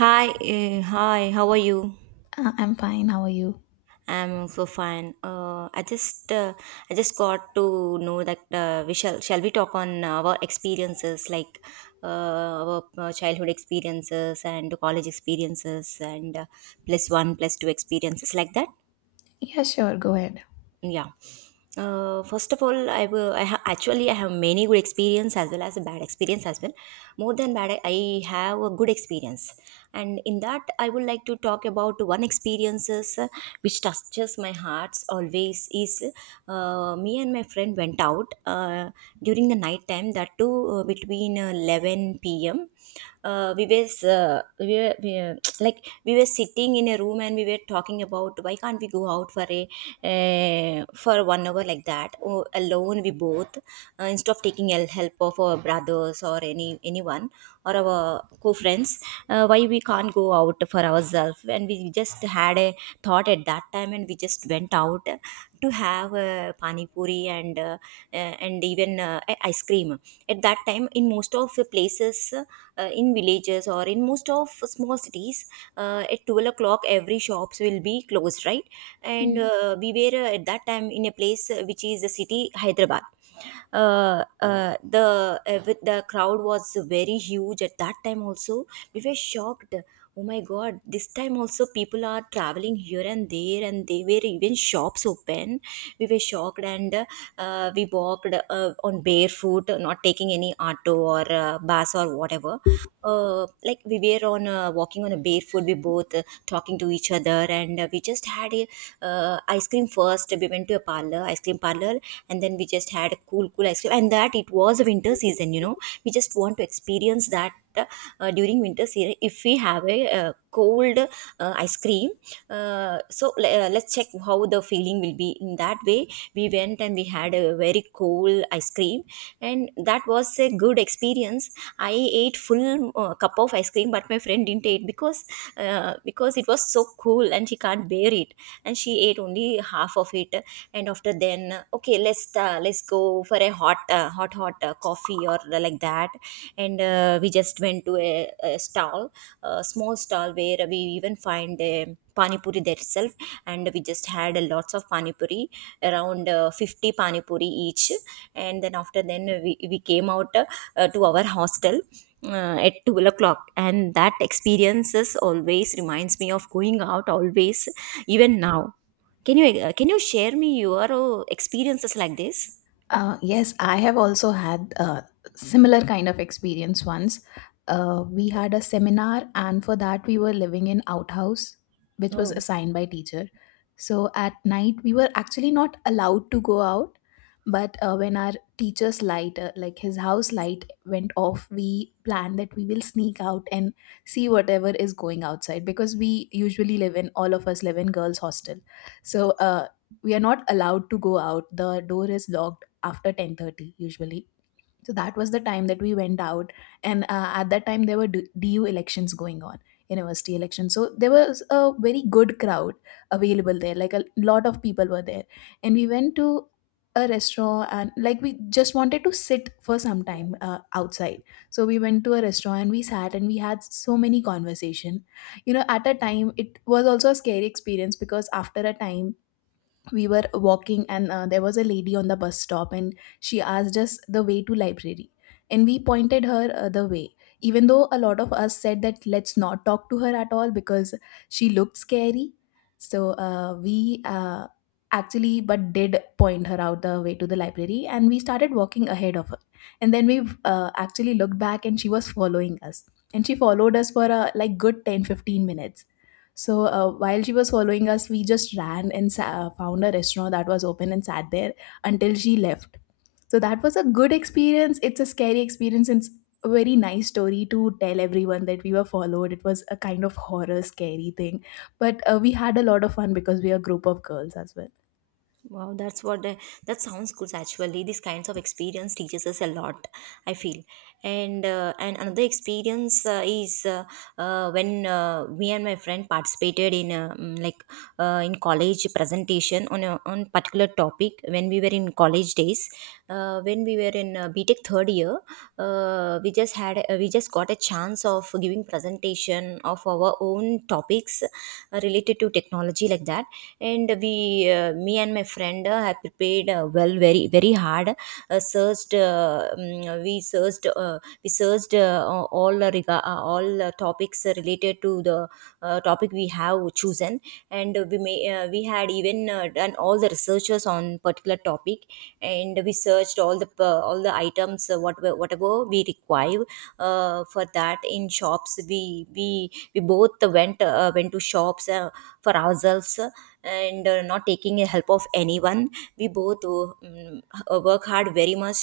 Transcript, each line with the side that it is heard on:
right: Hi, hi. How are you?
left: I'm fine. How are you?
right: I'm also fine. I just got to know that shall we talk on our experiences, like our childhood experiences and college experiences and plus one, plus two experiences, like that.
left: Yeah, sure. Go ahead.
right: Yeah. First of all, I will I ha- actually I have many good experience as well as a bad experience as well. More than bad, I have a good experience, and in that I would like to talk about one experiences, which touches my hearts always is me and my friend went out during the night time, that too between 11 p.m. uh, we were, uh, we were we, were- like we were sitting in a room, and we were talking about why can't we go out for a for 1 hour, like that, or alone we both, instead of taking help of our brothers or anyone, or our co-friends. Why we can't go out for ourselves, and we just had a thought at that time, and we just went out to have pani puri and, even ice cream. At that time, in most of the places, in villages or in most of small cities, at 12 o'clock every shops will be closed, right? And
left: Hmm.
right: we were, at that time, in a place which is the city Hyderabad. The with the crowd was very huge at that time also. We were shocked. Oh my god, this time also people are traveling here and there, and they were even shops open. We were shocked. And we walked on barefoot, not taking any auto or bus or whatever. Like we were on walking on a barefoot, we both talking to each other, and we just had a, ice cream. First we went to a parlor, ice cream parlor, and then we just had a cool cool ice cream. And that, it was a winter season. We just want to experience that. During winter season, if we have a cold ice cream, let's check how the feeling will be in that way. We went and we had a very cold ice cream, and that was a good experience. I ate full cup of ice cream, but my friend didn't eat because, because it was so cool and she can't bear it, and she ate only half of it. And after then, okay, let's go for a hot, hot hot coffee, or like that. And we just went to a stall, a small stall where we even find a pani puri there itself, and we just had lots of pani puri, around 50 pani puri each. And then after then, we came out to our hostel at 2 o'clock, and that experiences always reminds me of going out always, even now. Can you share me your experiences like this?
left: Yes, I have also had a similar kind of experience once. We
right: Okay.
left: had a seminar, and for that we were living in outhouse, which was
right: Oh.
left: assigned by teacher. So at night we were actually not allowed to go out, but when our teacher's light, like his house light, went off, we planned that we will sneak out and see whatever is going outside because we usually live in all of us live in girls' hostel. So we are not allowed to go out. The door is locked after 10:30 usually, so that was the time that we went out. And at that time there were D- du elections going on, university elections, so there was a very good crowd available there, like a lot of people were there. And we went to a restaurant, and like we just wanted to sit for some time outside. So we went to a restaurant and we sat and we had so many conversation. At a time it was also a scary experience, because after a time we were walking, and there was a lady on the bus stop and she asked us the way to library, and we pointed her the way, even though a lot of us said that let's not talk to her at all because she looked scary. So we actually but did point her out the way to the library, and we started walking ahead of her. And then we actually looked back and she was following us, and she followed us for a like good 10 to 15 minutes. So while she was following us, we just ran and found a restaurant that was open and sat there until she left. So that was a good experience. It's a scary experience. It's a very nice story to tell everyone that we were followed. It was a kind of horror, scary thing. But we had a lot of fun because we are a group of girls as well.
right: Wow, that sounds good. Actually, these kinds of experience teaches us a lot, I feel. And another experience is, when, me and my friend participated in like, in college presentation on a on particular topic when we were in college days. When we were in B Tech third year, we just got a chance of giving presentation of our own topics related to technology, like that. And we me and my friend have prepared well, very very hard. Searched mm, we searched we searched, all, all topics related to the topic we have chosen. And we had even done all the researches on particular topic, and we searched all the items, whatever we require for that in shops. We both went, went to shops for ourselves, and not taking the help of anyone. We both, work hard very much,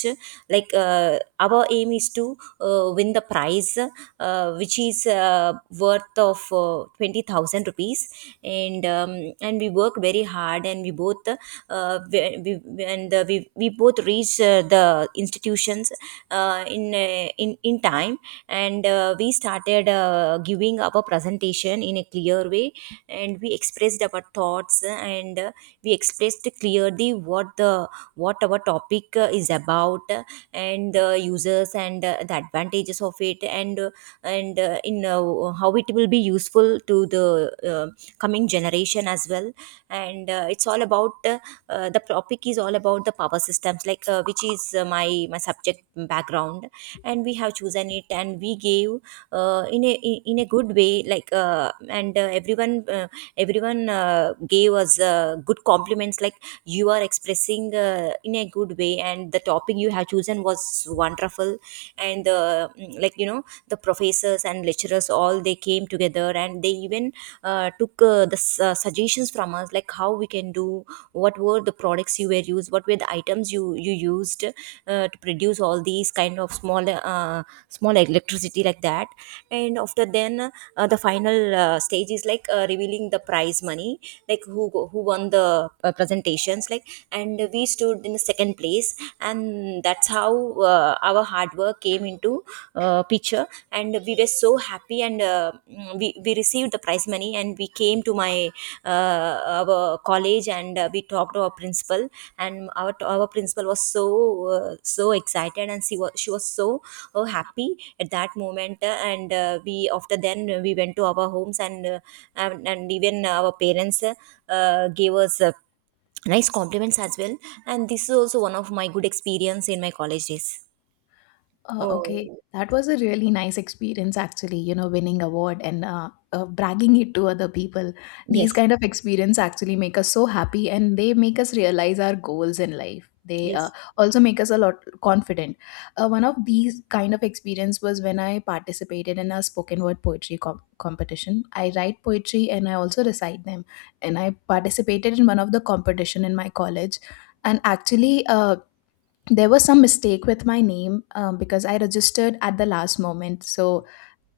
right: like, our aim is to win the prize, which is worth of 20,000 rupees. And we work very hard, and we both, we both reach the institutions, in time, and we started, giving our presentation in a clear way, and we expressed our thoughts, and we expressed clearly what our topic is about, and the users, and the advantages of it, and in how it will be useful to the, uh, coming generation as well. And it's all about the topic is all about the power systems, like, which is my subject background, and we have chosen it, and we gave, in a good way, like, and everyone everyone gave us good compliments like, "You are expressing in a good way, and the topic you have chosen was wonderful." And like, the professors and lecturers, all they came together, and they even took, suggestions from us, like, how we can do, what were the products you were used, what were the items you used to produce all these kind of small, small electricity, like that. And after then, the final stage is, like, revealing the prize money, like, who won the presentations, like, and we stood in the second place, and that's how our hard work came into, picture, and we were so happy. And we received the prize money, and we came to my our college, and we talked to our principal, and our principal was so, so excited, and she was so happy at that moment, and we after then we went to our homes, and and even our parents, gave us nice compliments as well, and this is also one of my good experience in my college days.
left: Okay,
right: Oh.
left: that was a really nice experience, actually. You know, winning award and bragging it to other people. These
right: Yes.
left: kind of experience actually make us so happy, and they make us realize our goals in life. They
right: Yes.
left: also make us a lot confident. One of these kind of experience was when I participated in a spoken word poetry competition. I write poetry and I also recite them, and I participated in one of the competition in my college. And actually, there was some mistake with my name, because I registered at the last moment. So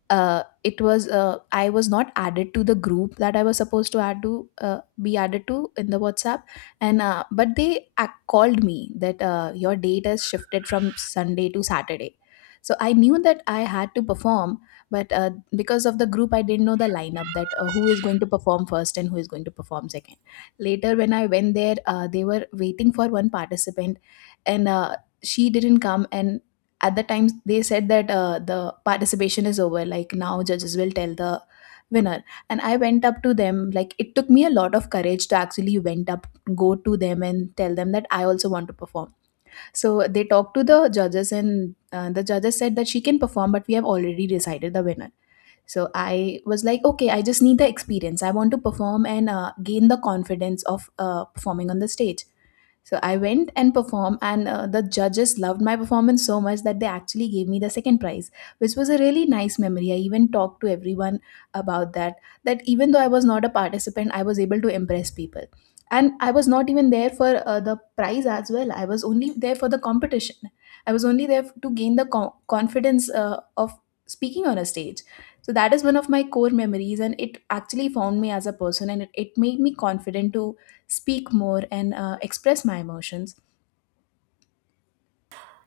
left: it was I was not added to the group that I was supposed to add to, be added to, in the WhatsApp, and but they called me that your date has shifted from Sunday to Saturday. So I knew that I had to perform, but because of the group, I didn't know the lineup, that who is going to perform first and who is going to perform second. Later, when I went there, they were waiting for one participant, and she didn't come, and at the time they said that the participation is over, like now judges will tell the winner. And I went up to them, like it took me a lot of courage to actually went up go to them and tell them that I also want to perform. So they talked to the judges, and the judges said that she can perform, but we have already decided the winner. So I was like, okay, I just need the experience, I want to perform and gain the confidence of performing on the stage. So I went and performed, and the judges loved my performance so much that they actually gave me the second prize, which was a really nice memory. I even talked to everyone about that, that even though I was not a participant, I was able to impress people. And I was not even there for the prize as well. I was only there for the competition. I was only there to gain the confidence of speaking on a stage. So that is one of my core memories, and it actually formed me as a person, and it made me confident to speak more and express my emotions.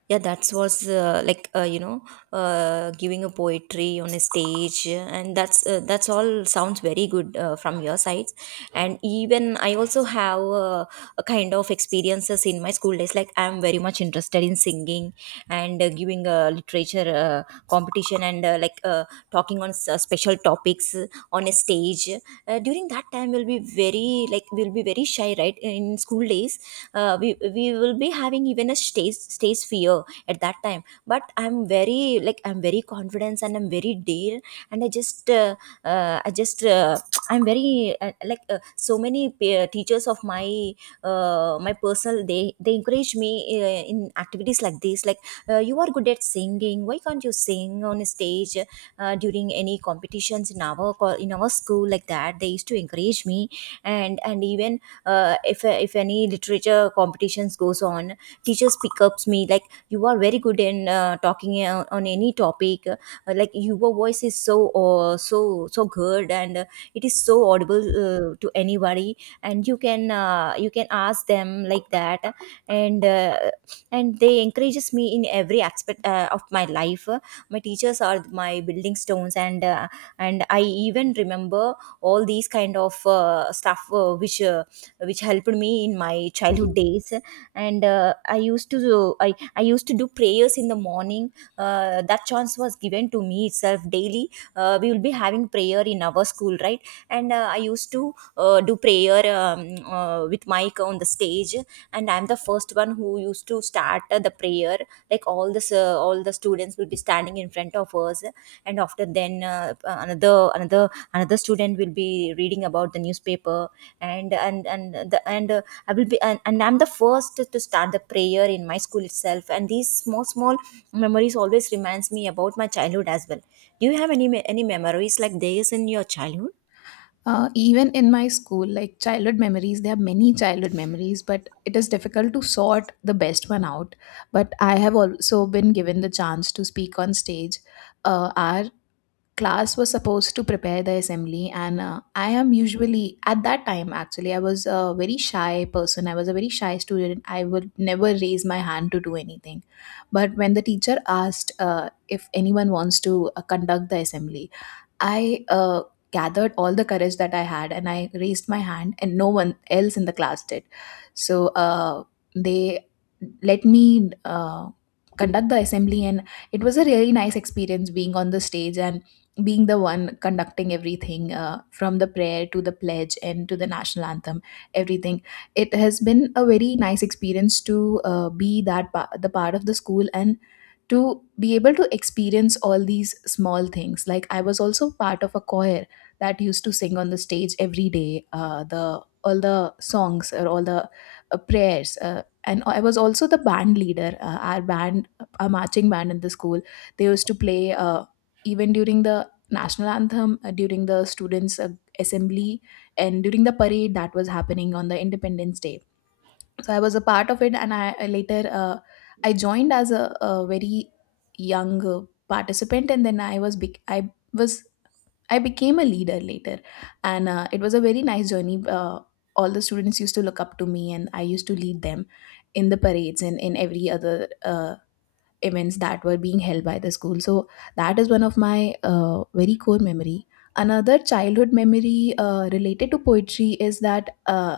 right: Yeah, that was like, giving a poetry on a stage, and that's all sounds very good from your sides. And even I also have a kind of experiences in my school days, like, I'm very much interested in singing, and giving a literature competition, and, like, talking on special topics on a stage. During that time we'll be very, like, we'll be very shy, right, in school days. We will be having even a stage stage fear at that time, but I'm very, like, I'm very confident and I'm very dare. And I just I'm very like, so many peer teachers of my personal, they encourage me in activities like this, like, you are good at singing, why can't you sing on a stage during any competitions in in our school, like that, they used to encourage me. And even, if any literature competitions goes on, teachers pick ups me like, "You are very good in talking on any topic, like your voice is so so so good, and it is so audible to anybody, and you can ask them like that." And uh, and they encourages me in every aspect of my life. My teachers are my building stones, and I even remember all these kind of, stuff, which helped me in my childhood days. And I used to do prayers in the morning. That chance was given to me itself daily. We will be having prayer in our school, right? And I used to do prayer with mic on the stage, and I'm the first one who used to start the prayer. Like, all the students will be standing in front of us, and after then, another student will be reading about the newspaper. And the and I will be and I'm the first to start the prayer in my school itself, and these small small memories always reminds me about my childhood as well. Do you have any memories like this in your childhood?
left: Even in my school, like childhood memories, there are many childhood memories, but it is difficult to sort the best one out. But I have also been given the chance to speak on stage. Our class was supposed to prepare the assembly, and I am usually at that time actually, I was a very shy person, I was a very shy student, I would never raise my hand to do anything. But when the teacher asked if anyone wants to conduct the assembly, I gathered all the courage that I had and I raised my hand, and no one else in the class did. So they let me conduct the assembly, and it was a really nice experience being on the stage and being the one conducting everything, from the prayer to the pledge and to the national anthem, everything. It has been a very nice experience to be that the part of the school, and to be able to experience all these small things. Like I was also part of a choir that used to sing on the stage every day, the all the songs or all the prayers, and I was also the band leader. Our band, a marching band in the school, they used to play even during the national anthem, during the students, assembly, and during the parade that was happening on the independence day. So I was a part of it, and I later I joined as a very young participant, and then I was bec- I was I became a leader later. And it was a very nice journey, all the students used to look up to me and I used to lead them in the parades and in every other uh, events that were being held by the school. So that is one of my very core memory. Another childhood memory related to poetry is that,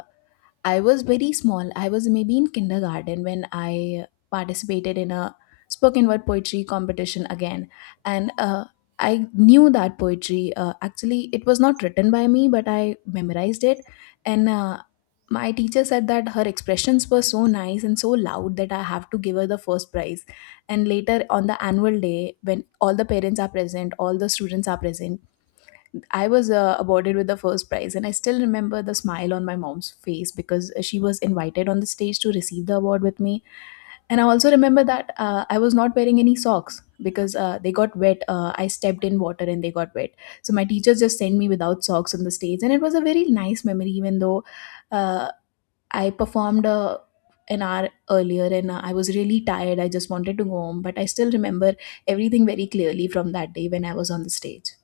left: I was very small. I was maybe in kindergarten when I participated in a spoken word poetry competition again. And I knew that poetry. Actually, it was not written by me, but I memorized it. And my teacher said that her expressions were so nice and so loud that I have to give her the first prize. And later on the annual day, when all the parents are present, all the students are present, I was awarded with the first prize, and I still remember the smile on my mom's face because she was invited on the stage to receive the award with me. And I also remember that I was not wearing any socks because they got wet. I stepped in water and they got wet. So my teacher just sent me without socks on the stage, and it was a very nice memory, even though uh, I performed an hour earlier, and I was really tired. I just wanted to go home, but I still remember everything very clearly from that day when I was on the stage.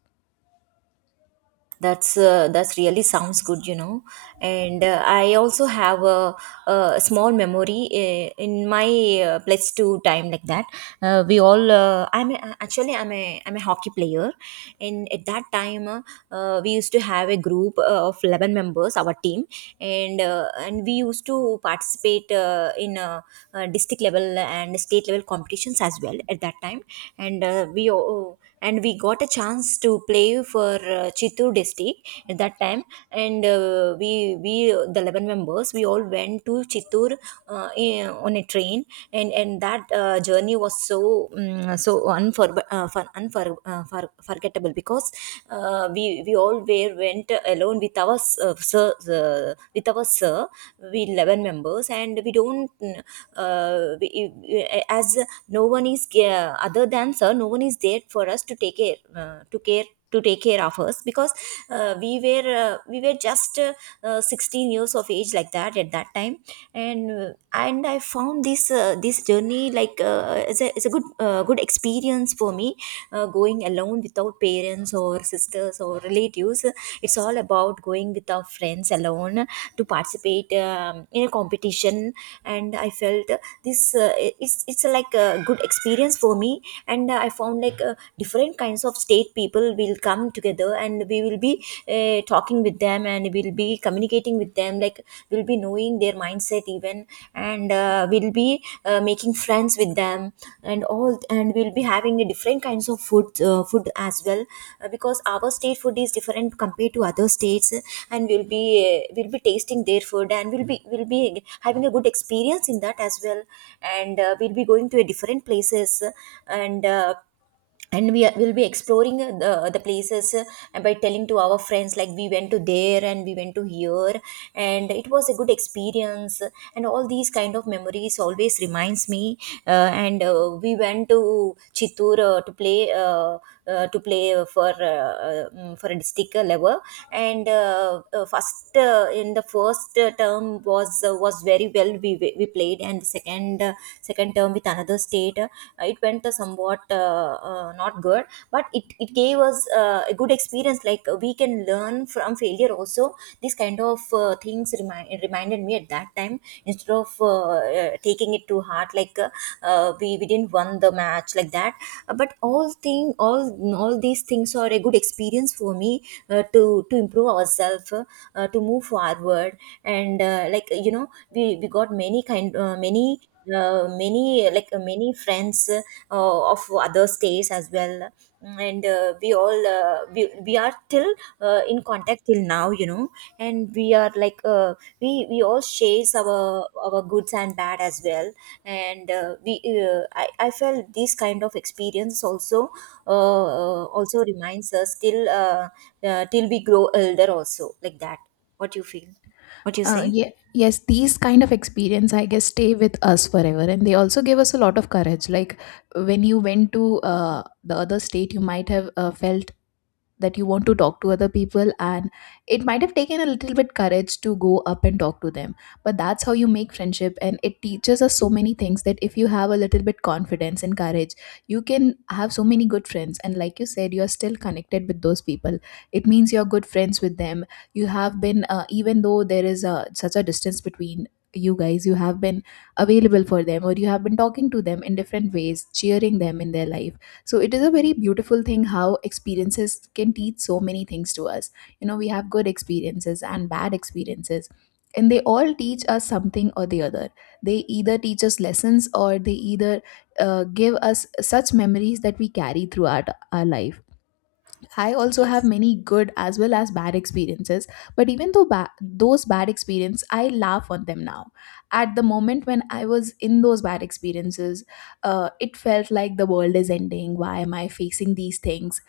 right: That's really sounds good, And I also have a small memory in my plus two time, like that. We all I'm a, Actually I'm a hockey player. And at that time, we used to have a group of 11 members, our team. And we used to participate in district level and state level competitions as well at that time. And uh, we uh, and we got a chance to play for Chittoor district at that time. And we the 11 members we all went to Chittoor on a train. And that journey was so forgettable, because we all were went alone with our uh, sir sir. We 11 members, and we don't uh, we, we- as no one is other than answer no one is there for us to take care, to take care of us, because we were just 16 years of age, like that, at that time. And I found this journey like, it's a good experience for me, going alone without parents or sisters or relatives. It's all about going with our friends alone to participate in a competition. And I felt this it's like a good experience for me. And I found, like, different kinds of state people will come together, and we will be talking with them, and we'll be communicating with them, like, we'll be knowing their mindset even. And we'll be making friends with them and all, and we'll be having a different kinds of food as well, because our state food is different compared to other states. And we'll be tasting their food, and we'll be having a good experience in that as well. And we'll be going to a different places, and uh, and we will be exploring the places. And by telling to our friends, like, we went to there and we went to here, and it was a good experience. And all these kind of memories always reminds me. And We went to Chittur to play, for a district level. And first, in the first term was very well, we played. And the second term with another state, it went somewhat not good. But it gave us a good experience, like, we can learn from failure also. This kind of things reminded me at that time, instead of taking it to heart, like, we didn't won the match, like that. But all these things are a good experience for me, to improve ourselves, to move forward. And like, we got many kind, many, many friends, of other states as well. And we all, we are till in contact till now. And we are, like, we all shares our goods and bad as well. And I felt this kind of experience also also reminds us till we grow older also, like that. What you feel? What you
left: Uh,
right: say?
left: yeah, yes, these kind of experience, I guess, stay with us forever, and they also give us a lot of courage. Like when you went to the other state, you might have felt that you want to talk to other people, and it might have taken a little bit courage to go up and talk to them. But that's how you make friendship, and it teaches us so many things, that if you have a little bit confidence and courage, you can have so many good friends. And like you said, you're still connected with those people, it means you're good friends with them. You have been, even though there is such a distance between you guys, you have been available for them, or you have been talking to them in different ways, cheering them in their life. So it is a very beautiful thing how experiences can teach so many things to us. You know, we have good experiences and bad experiences, and they all teach us something or the other. They either teach us lessons, or they either give us such memories that we carry throughout our life. I also have
right: Yes,
left: many good as well as bad experiences, but even though those bad experiences, I laugh on them now. At the moment when I was in those bad experiences, it felt like the world is ending. Why am I facing these things?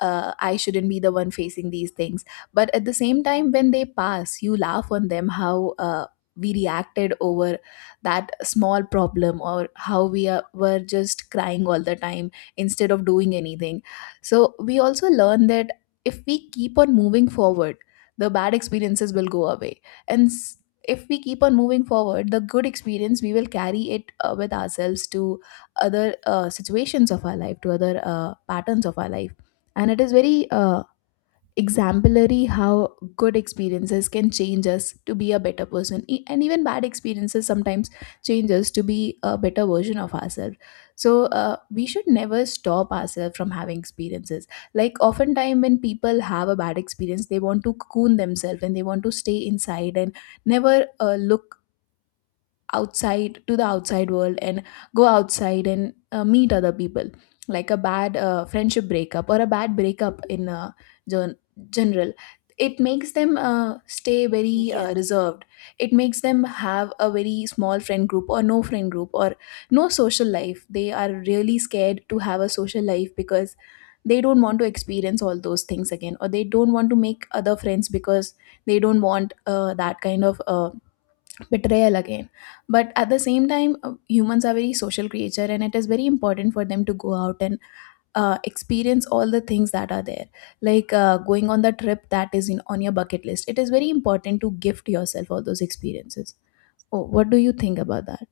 left: I shouldn't be the one facing these things. But at the same time, when they pass, you laugh on them how we reacted over that small problem, or how we were just crying all the time instead of doing anything. So we also learn that if we keep on moving forward, the bad experiences will go away. And s- if we keep on moving forward, the good experience, we will carry it with ourselves to other situations of our life, to other patterns of our life. And it is very exemplary how good experiences can change us to be a better person, and even bad experiences sometimes change us to be a better version of ourselves. So we should never stop ourselves from having experiences. Like, oftentimes when people have a bad experience, they want to cocoon themselves and they want to stay inside, and never look outside to the outside world and go outside and meet other people. Like a bad friendship breakup or a bad breakup in gen- general, it makes them stay very
right: yes.
left: reserved. It makes them have a very small friend group or no friend group, or no social life. They are really scared to have a social life because they don't want to experience all those things again, or they don't want to make other friends because they don't want that kind of betrayal again. But at the same time, humans are very social creature and it is very important for them to go out and experience all the things that are there. Like going on the trip that is in on your bucket list, it is very important to gift yourself all those experiences. Oh, what do you think about that?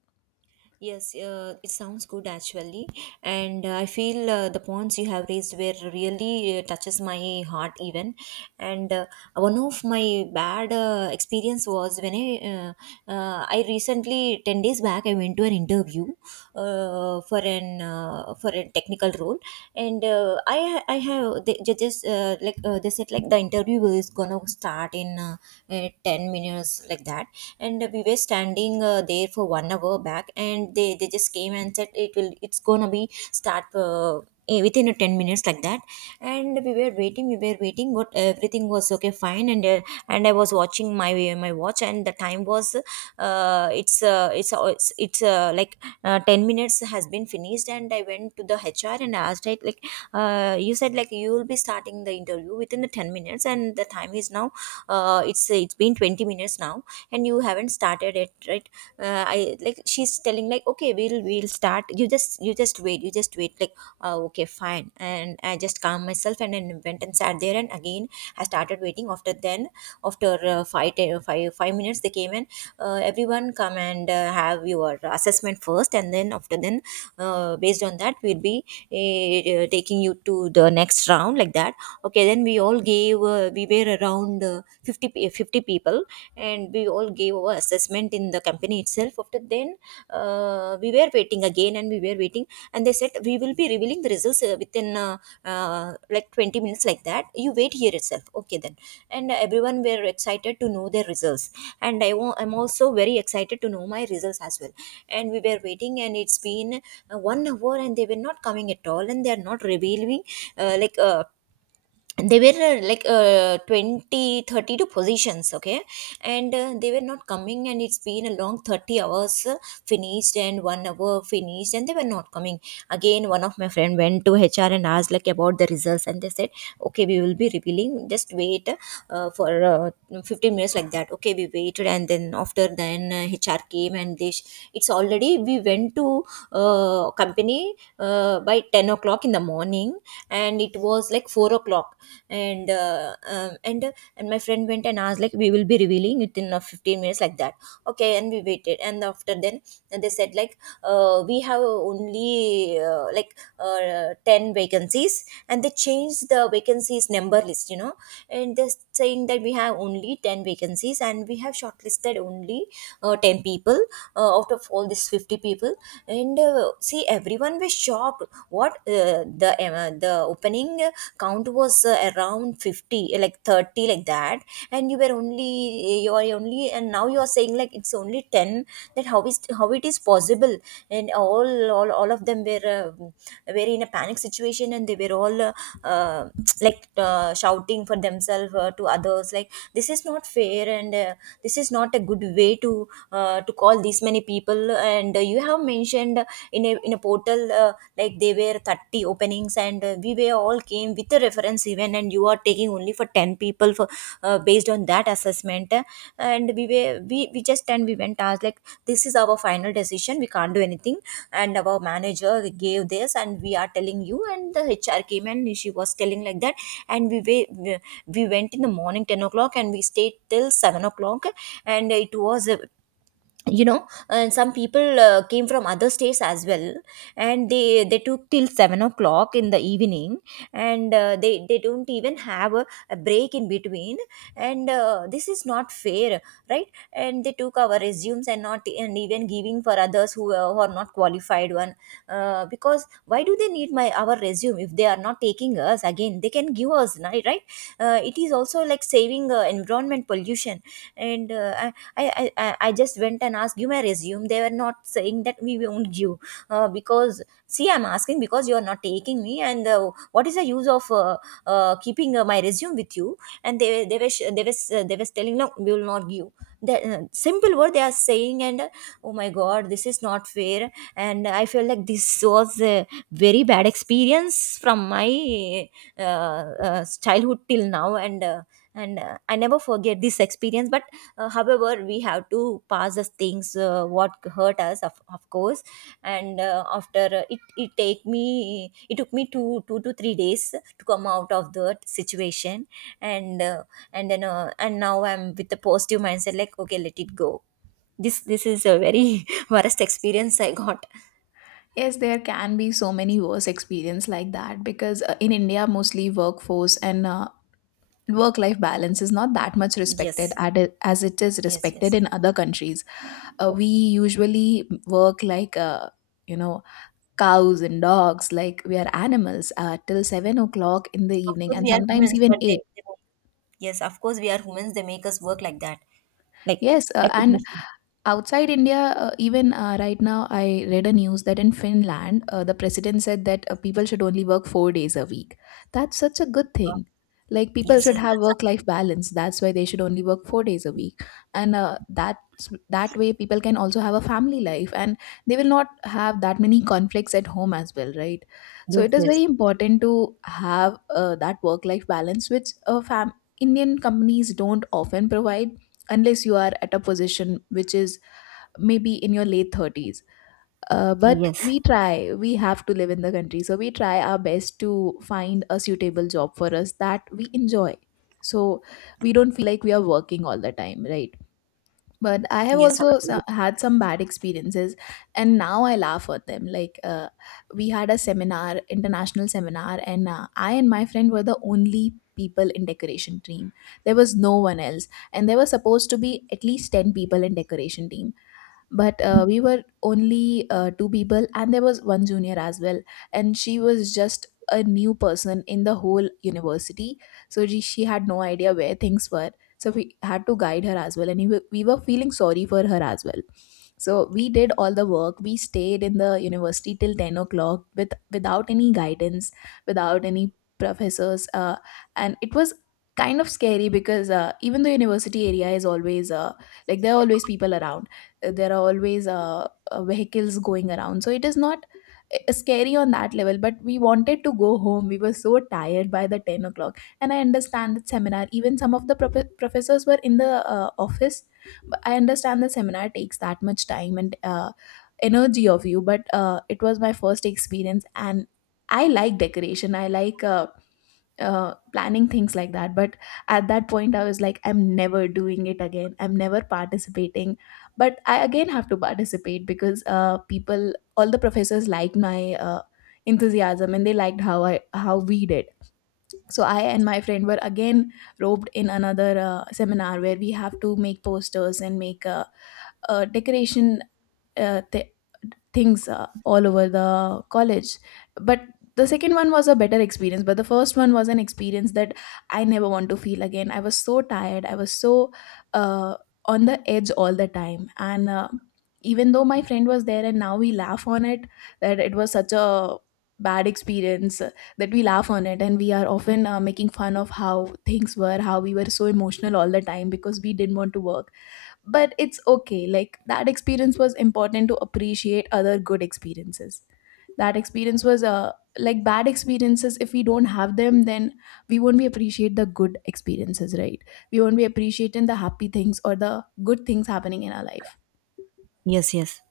right: Yes, it sounds good actually, and I feel the points you have raised were really, touches my heart even. And one of my bad experience was when I recently 10 days back I went to an interview, for a technical role. And uh, I I have they they just they said, like, the interview is gonna start in 10 minutes, like that. And we were standing there for one hour back, and they just came and said it will it's gonna be start, within a 10 minutes, like that. And we were waiting, but everything was okay, fine. And I was watching my watch, and the time was it's like 10 minutes has been finished, and I went to the HR and asked it, like, "You said, like, you will be starting the interview within the 10 minutes, and the time is now, it's been 20 minutes now, and you haven't started it, right?" I like She's telling, like, "Okay, we'll start. You just wait, you just wait, like, Okay, fine. And I just calmed myself, and then went and sat there. And again I started waiting. After then, after 5 minutes, they came and, "Everyone come and have your assessment first, and then after then, based on that, we'll be taking you to the next round," like that. Okay, then we all gave, we were around 50 people, and we all gave our assessment in the company itself. After then, we were waiting again, and we were waiting. And they said, "We will be revealing the results, within 20 minutes, like that. You wait here itself." Okay, then. And everyone were excited to know their results, and I'm also very excited to know my results as well. And we were waiting, and it's been one hour, and they were not coming at all, and they are not revealing. uh, like uh, they were 20 32 positions, okay. And they were not coming, and it's been a long 30 hours finished, and one hour finished, and they were not coming. Again, one of my friend went to HR and asked, like, about the results, and they said, "Okay, we will be revealing, just wait for 15 minutes," like that. Okay, we waited. And then, after then, HR came, and they it's already — we went to company by 10 o'clock in the morning, and it was like 4 o'clock. And uh, um, and uh, and my friend went and asked, like, "We will be revealing it in 15 minutes," like that. Okay, and we waited. And after then, and they said, like, "We have only, 10 vacancies." And they changed the vacancies number list. And they're saying that, "We have only 10 vacancies, and we have shortlisted only 10 people out of all these 50 people." And see, everyone was shocked. "What? The opening count was around 50, like 30, like that. And you were only, you are only, and now you are saying, like, it's only 10. That how is how it is possible?" And all of them were were in a panic situation, and they were all uh, like shouting for themselves, to others, like, "This is not fair, and this is not a good way to to call these many people. And you have mentioned in a portal like, they were 30 openings, and we were all came with a reference event, and you are taking only for 10 people for based on that assessment." And we were, we just and we went as, like, "This is our final decision, we can't do anything. And our manager gave this, and we are telling you." And the HR came, and she was telling like that. And we were, we went in the morning 10 o'clock, and we stayed till 7 o'clock. And it was. And some people came from other states as well, and they took till 7 o'clock in the evening. And they don't even have a break in between. And this is not fair, right? And they took our resumes and not, and even giving for others, who are not qualified one, because why do they need my our resume if they are not taking us? Again, they can give us, right, right. It is also like saving environment pollution. And I just went and asked, "Give my resume." They were not saying that "We won't give," because, see, I'm asking because you are not taking me. And what is the use of keeping my resume with you? And they were sh- they were s- they were telling, "No, we will not give." That simple word they are saying. And oh my god, this is not fair, and I feel like this was a very bad experience from my childhood till now. And I never forget this experience, but however, we have to pass the things what hurt us, of course. And after it took me 2 to 3 days to come out of that situation. And uh, and now I'm with the positive mindset, like, "Okay, let it go." This is a very worst experience I got.
left: Yes, there can be so many worse experience like that, because in india mostly workforce and work life balance is not that much respected
right: Yes,
left: at as it is
right: yes,
left: respected
right: yes.
left: in other countries. We usually work like you know cows and dogs, like we are animals, till 7 o'clock in the
right: Of
left: evening
right: course,
left: and
right: we are
left: sometimes
right: humans,
left: even
right: but they,
left: 8.
right: they yes, of course, we are humans. They make us work like that, like
left: yes uh,
right: like a
left: and
right: machine.
left: Outside India, even right now, I read a news that in Finland, the president said that people should only work 4 days a week. That's such a good thing. Like, people
right: Yes,
left: should
right: yes,
left: have
right: that's —
left: work-life balance. That's why they should only work 4 days a week, and that's that way people can also have a family life, and they will not have that many conflicts at home as well, right? So
right: yes,
left: it is
right: yes.
left: very important to have that work-life balance, which fam Indian companies don't often provide, unless you are at a position which is maybe in your late 30s. But
right: Yes.
left: we try, we have to live in the country, so we try our best to find a suitable job for us that we enjoy, so we don't feel like we are working all the time, right? But I have
right: Yes,
left: also
right: absolutely.
left: had some bad experiences and now I laugh at them. Like we had a seminar, international seminar, and I and my friend were the only people in decoration team. There was no one else, and there were supposed to be at least 10 people in decoration team, but we were only two people and there was one junior as well, and she was just a new person in the whole university, so she had no idea where things were. So we had to guide her as well, and we were feeling sorry for her as well. So we did all the work, we stayed in the university till 10 o'clock with without any guidance, without any professors, and it was kind of scary. Because even the university area is always like there are always people around, there are always vehicles going around, so it is not scary on that level, but we wanted to go home. We were so tired by the 10 o'clock, and I understand that seminar, even some of the professors were in the office. But I understand the seminar takes that much time and energy of you, but it was my first experience, and I like decoration, I like planning things like that. But at that point I was like I'm never doing it again, I'm never participating. But I again have to participate because people, all the professors liked my enthusiasm and they liked how i, how we did. So I and my friend were again roped in another seminar where we have to make posters and make decoration uh, th- things all over the college. But the second one was a better experience, but the first one was an experience that I never want to feel again. I was so tired, I was so uh, on the edge all the time. And even though my friend was there, and now we laugh on it, that it was such a bad experience, that we laugh on it and we are often making fun of how things were, how we were so emotional all the time because we didn't want to work. But it's okay, like that experience was important to appreciate other good experiences. That experience was like bad experiences, if we don't have them, then we won't be appreciate the good experiences, right? We won't be appreciating the happy things or the good things happening in our life.
right: Yes, yes.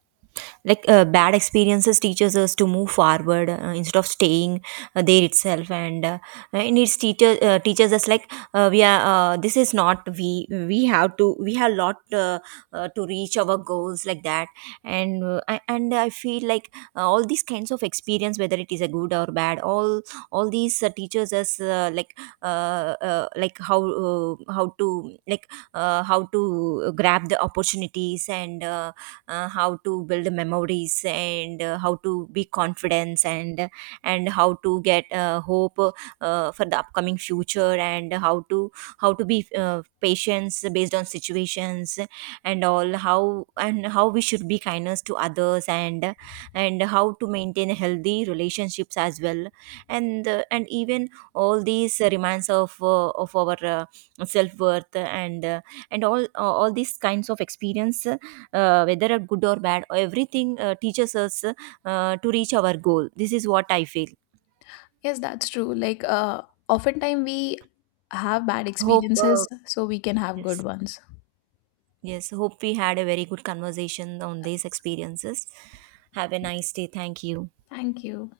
right: Like, bad experiences teaches us to move forward, instead of staying there itself, and it teaches us, like, we are this is not we we have to we have lot, to reach our goals, like that. And I feel like, all these kinds of experience, whether it is a good or bad, all these teaches us, how to grab the opportunities. And, how to build memories, and how to be confidence, and how to get hope for the upcoming future, and how to be patience based on situations. And all, how and how we should be kindness to others, and how to maintain healthy relationships as well. And even all these reminds of our self worth, and and all these kinds of experience, whether are good or bad or everything, teaches us to reach our goal. This is what I feel.
left: Yes, that's true. Like, oftentimes we have bad
right: Hope,
left: experiences so we can have good
right: yes,
left: ones.
right: yes. Hope we had a very good conversation on these experiences. Have a nice day. Thank you.
left: Thank you.